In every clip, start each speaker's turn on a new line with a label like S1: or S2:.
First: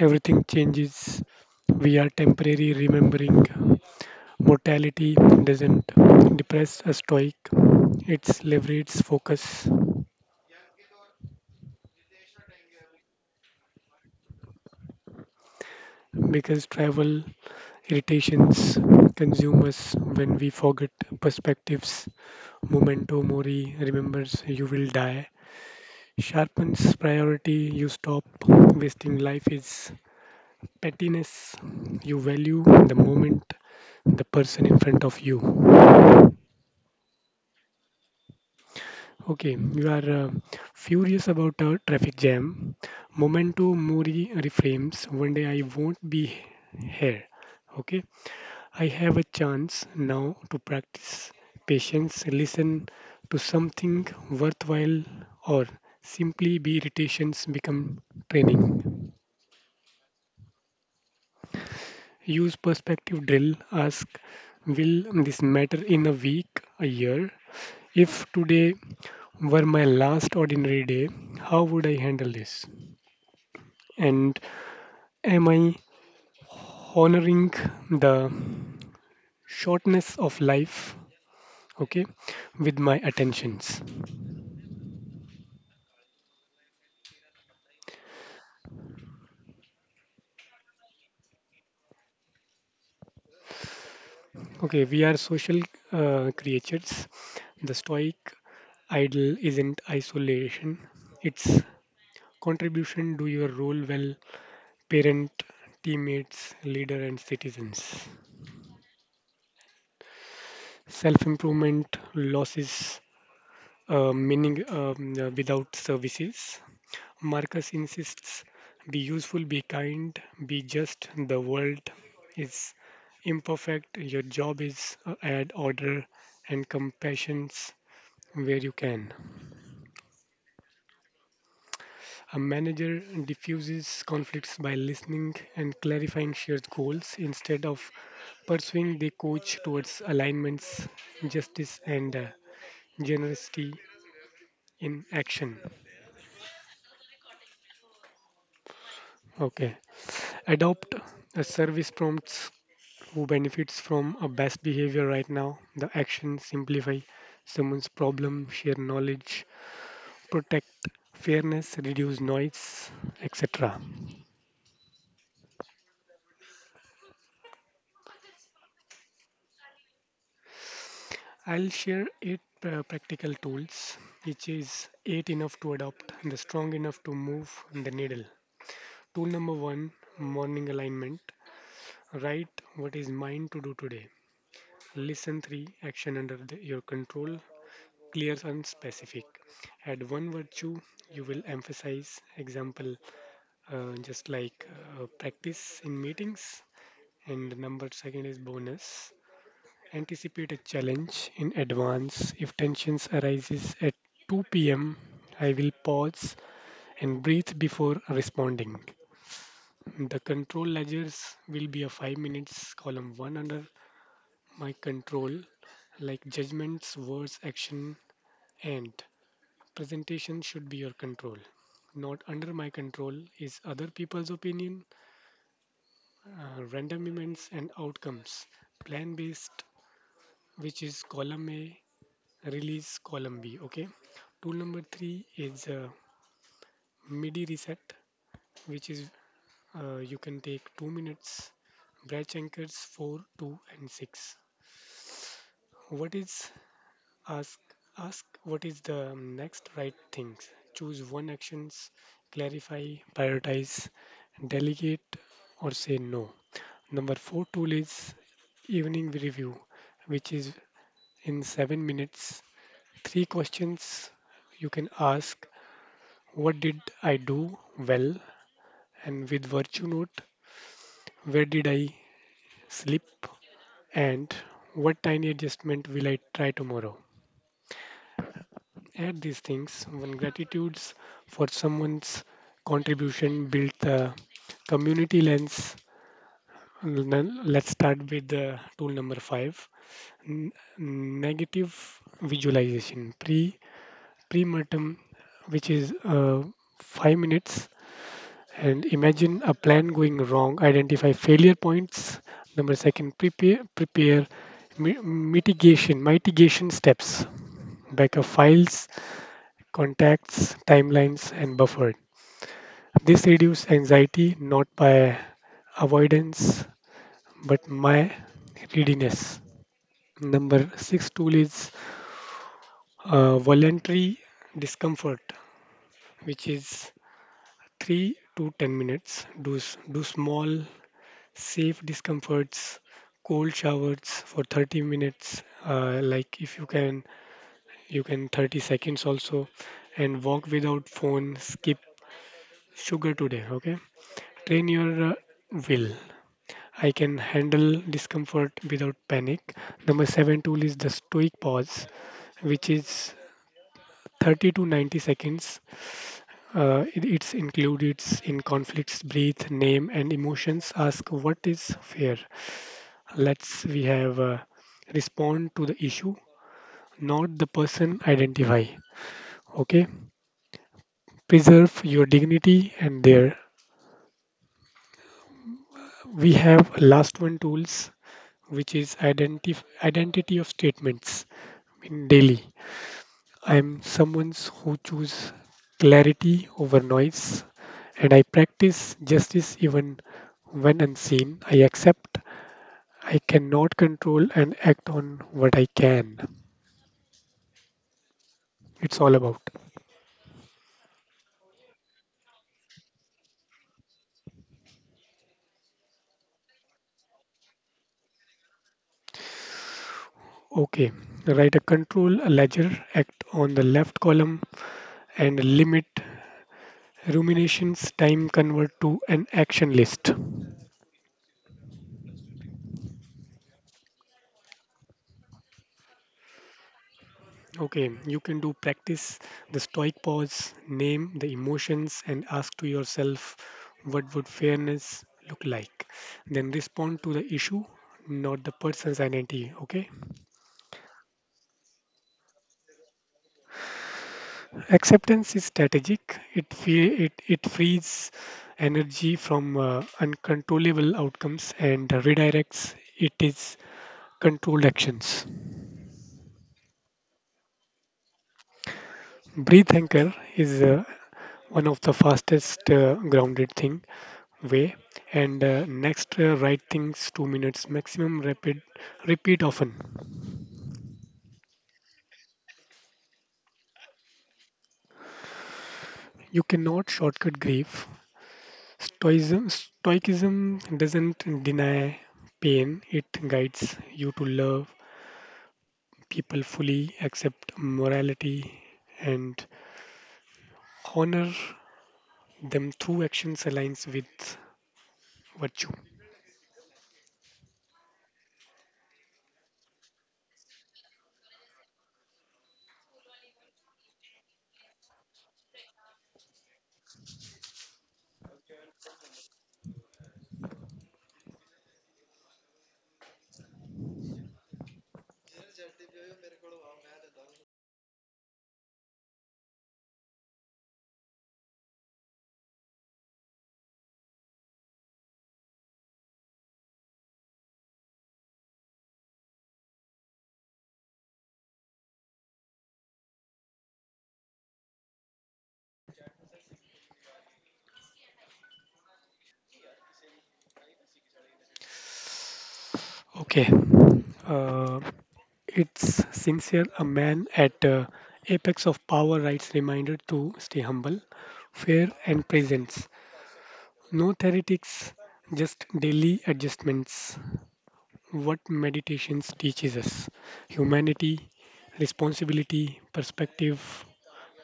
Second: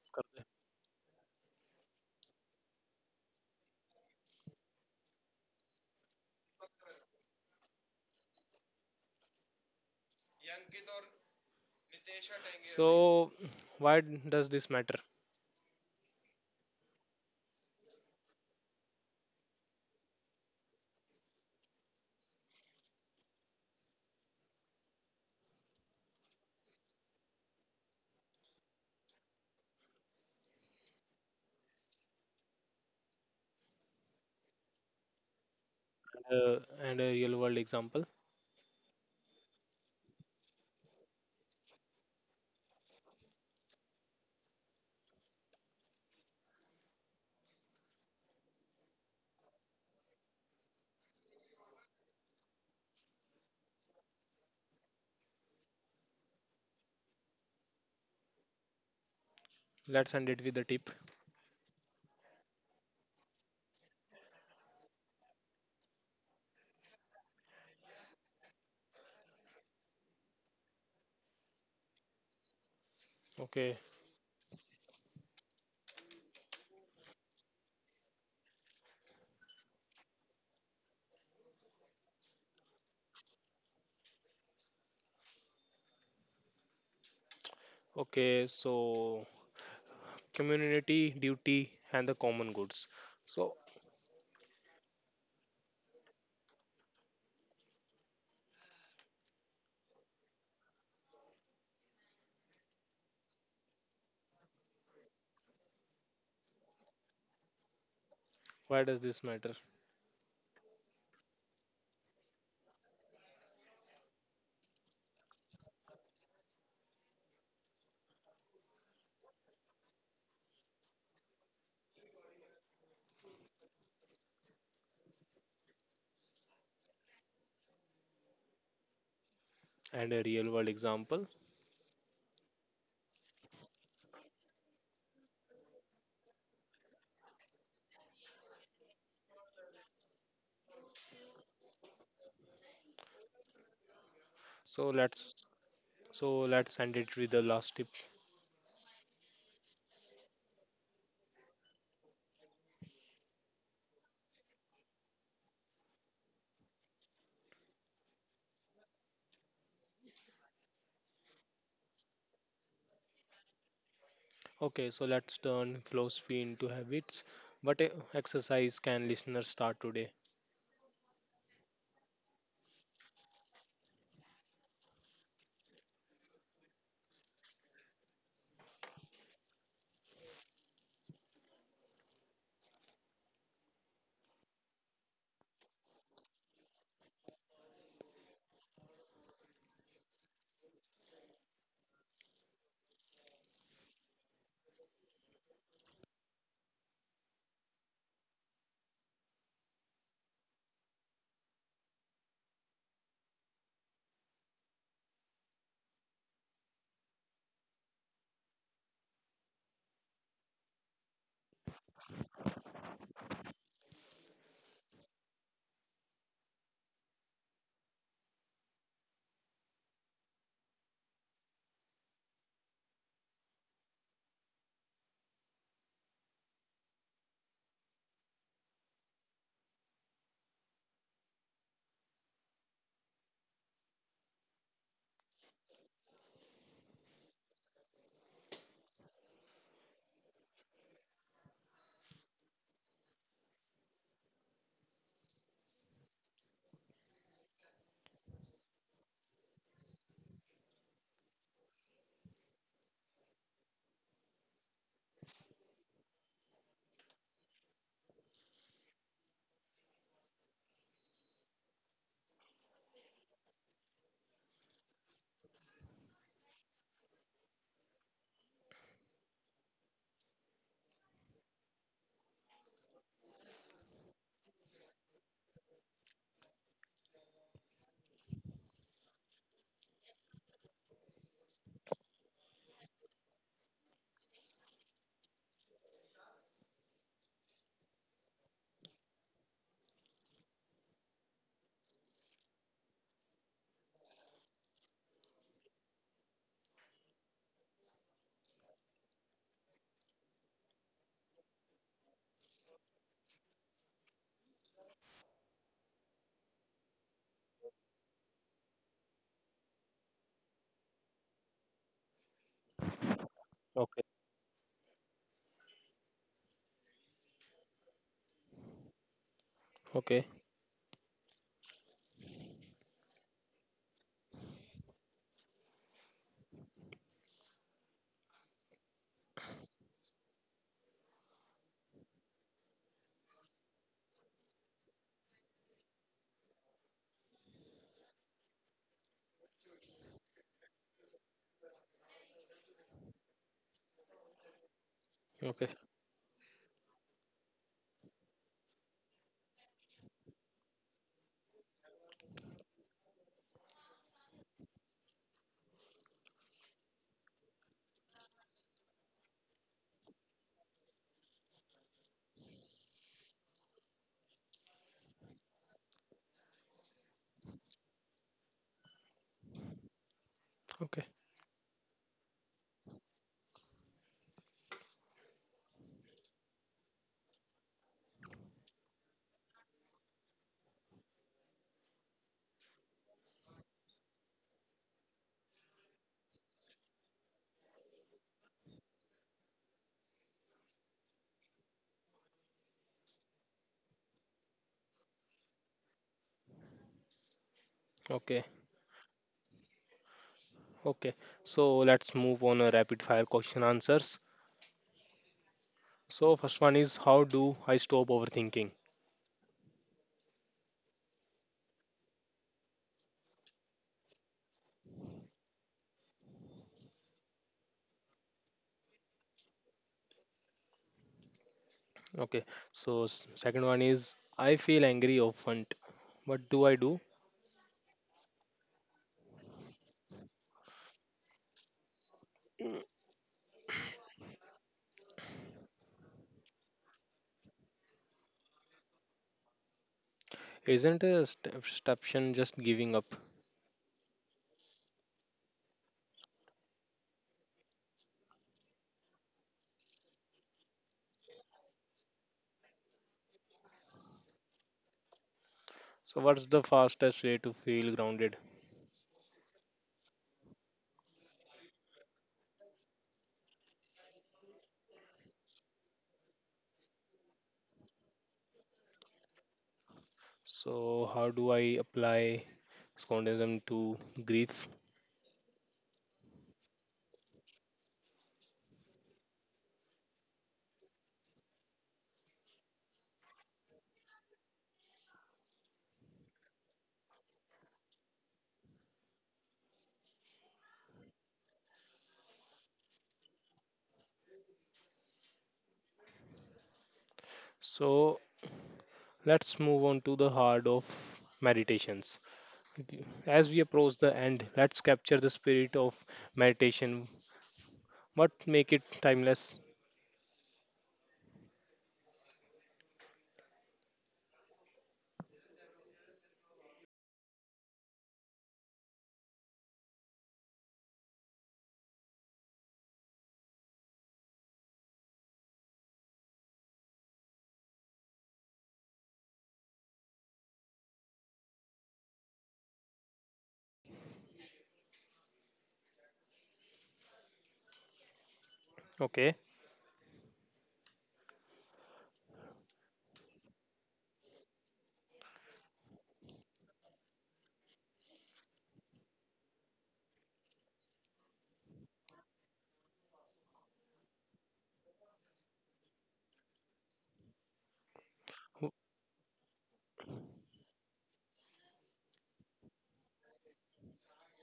S1: Everything changes. We are temporary remembering. Mortality doesn't depress a stoic, it leverages focus
S2: So, why does this matter?
S1: because travel irritations consume us when we forget perspectives. Memento mori remembers you will die. Sharpens priority, you stop wasting life is pettiness. You value the moment, the person in front of you.
S2: And a real world example.
S1: Okay, you are furious about a traffic jam. Momento mori reframes. One day I won't be here. Okay, I have a chance now to practice patience, listen to something worthwhile, or simply be irritations become training.
S2: Let's end it with a tip.
S1: Use perspective drill. Ask, will this matter in a week, a year? If today were my last ordinary day, how would I handle this?
S2: Okay,
S1: And am I honoring the shortness of life? Okay, with my attentions.
S2: okay. So, community duty and the common goods. So,
S1: Okay, we are social creatures. The Stoic ideal isn't isolation, it's contribution. Do your role well, parent, teammates, leader, and citizens.
S2: why does this matter?
S1: Self improvement losses meaning without services. Marcus insists be useful, be kind, be just. The world is imperfect. Your job is add order and compassion where you can.
S2: And a real world example.
S1: A manager diffuses conflicts by listening and clarifying shared goals instead of pursuing the coach towards alignments, justice, and generosity
S2: So
S1: in
S2: let's
S1: action.
S2: so let's end it with the last tip.
S1: Okay. Adopt a service prompts who benefits from a best behavior right now. The actions simplify someone's problem, share knowledge, protect fairness, reduce noise, etc.
S2: Okay, so let's turn philosophy into habits. But exercise can listeners start today?
S1: I'll share eight practical tools, which is eight enough to adopt and the strong enough to move the needle. Tool number one morning alignment. Write what is mine to do today. Listen three action under the, your control, clear and specific. Add one virtue you will emphasize. Example just like practice in meetings. And number second is bonus. Anticipate a challenge in advance. If tensions arises at 2 p.m., I will pause and breathe before responding. The control ledgers will be a 5 minutes column 1 under my control, like judgments, words, action, and presentation should be your control. Not under my control is other people's opinion random events and outcomes plan based, which is column a, release column b. Okay, tool number three is midi reset, which is you can take 2 minutes, branch anchors 4 2 and six. What is, ask ask what is the next right things, choose one actions, clarify, prioritize, delegate, or say no. Number four tool is evening review, which is in 7 minutes. Three questions you can ask: What did I do well? And with Virtue Note, where did I slip? And what tiny adjustment will I try tomorrow? Add these things. One gratitudes for someone's contribution, build the community lens. Then let's start with the tool number five, n- negative visualization, pre-mortem, which is uh, 5 minutes, and imagine a plan going wrong, identify failure points. Number second, prepare mi- mitigation steps, backup files, contacts, timelines and buffer. This reduces
S2: Okay,
S1: anxiety not by avoidance but my readiness.
S2: okay,
S1: Number 6 tool is voluntary discomfort, which is 3 to 10 minutes. Do, do small, safe discomforts, cold showers for 30 minutes, like if you can, you can 30 seconds also, and walk without phone, skip sugar today, okay? Train your
S2: okay,
S1: will. I can handle discomfort without panic. Number seven tool is the stoic pause, which is 30 to 90 seconds. It's included in conflicts, breathe, name, and emotions. Ask what is fair. Let's we have respond to the issue, not the person. Identify. Okay.
S2: okay,
S1: Preserve your dignity and there. We have last one tools, which is identity of statements in daily. I'm someone who choose clarity over noise and I practice justice even when unseen. I accept I cannot control and act on what I can.
S2: okay.
S1: It's all about.
S2: Okay, so let's move on a rapid fire question answers. So first one is, how do I stop overthinking?
S1: Okay, write a control a ledger, act on the left column, and limit ruminations time convert to an action list.
S2: Okay, so second one is, I feel angry often. What do I do?
S1: Okay, you can do practice the stoic pause, name the emotions, and ask to yourself what would fairness look like. Then respond to the issue, not the person's identity. Okay.
S2: Isn't a stuption just giving up?
S1: Acceptance is strategic. It fe- it frees energy from uncontrollable outcomes and redirects it is controlled actions.
S2: So what's the fastest way to feel grounded?
S1: Breathe anchor is one of the fastest grounded thing way and next right things 2 minutes maximum rapid repeat often.
S2: So how do I apply scontism to grief?
S1: You cannot shortcut grief. Stoicism doesn't deny pain. It guides you to love people fully, accept morality, and honor them through actions aligns with virtue.
S2: So let's move on to the heart of meditations. As we approach the end, let's capture the spirit of meditation. What make it timeless? Okay.
S1: Okay, uh, it's sincere. A man at apex of power writes reminder to stay humble, fair, and presence. No theoretics, just daily adjustments. What meditations teaches us: humanity, responsibility, perspective,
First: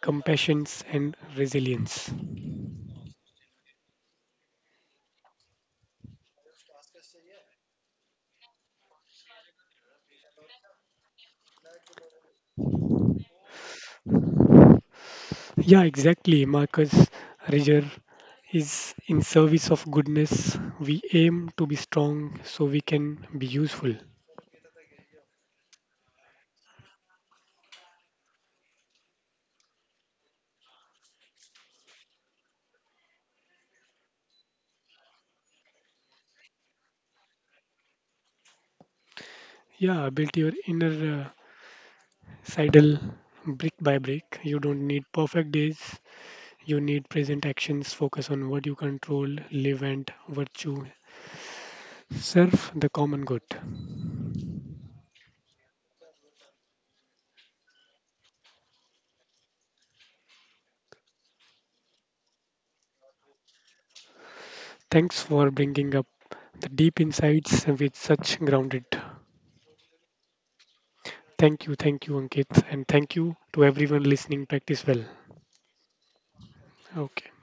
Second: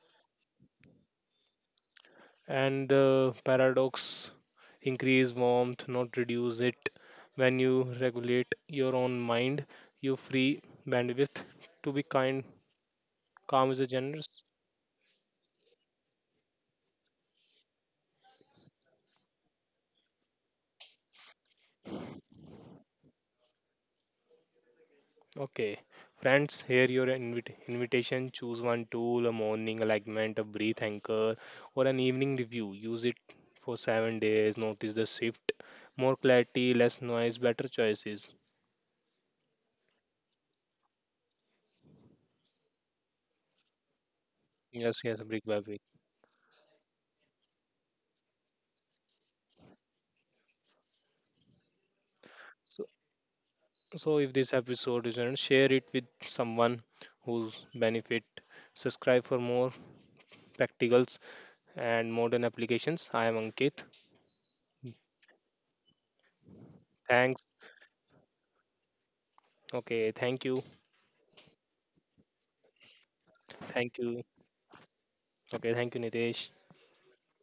S1: compassions and resilience.
S2: And the paradox, increase warmth, not reduce it. When you regulate your own mind, you free bandwidth to be kind. Calm is a generous.
S1: Yeah, exactly. Marcus Reger is in service of goodness. We aim to be strong so we can be useful.
S2: Okay, friends, here your invitation. Choose one tool, a morning alignment, a breath anchor, or an evening review. Use it for 7 days. Notice the shift, more clarity, less noise, better choices.
S1: Yeah, build your inner sidle brick by brick. You don't
S2: Yes,
S1: need
S2: yes, brick
S1: perfect
S2: by brick.
S1: days. You need present actions. Focus on what you control, live and virtue. Serve
S2: So,
S1: the common good.
S2: so, if this episode isn't, share it with someone who's benefit. Subscribe for more practicals and modern applications. I am Ankit.
S1: Thanks for bringing up the deep
S2: Thanks.
S1: insights with such grounded.
S2: Okay, thank you.
S1: Thank you, Ankit, and thank you to
S2: Thank
S1: everyone
S2: you.
S1: listening. Practice well.
S2: Okay, thank you, Nitesh.
S1: Okay.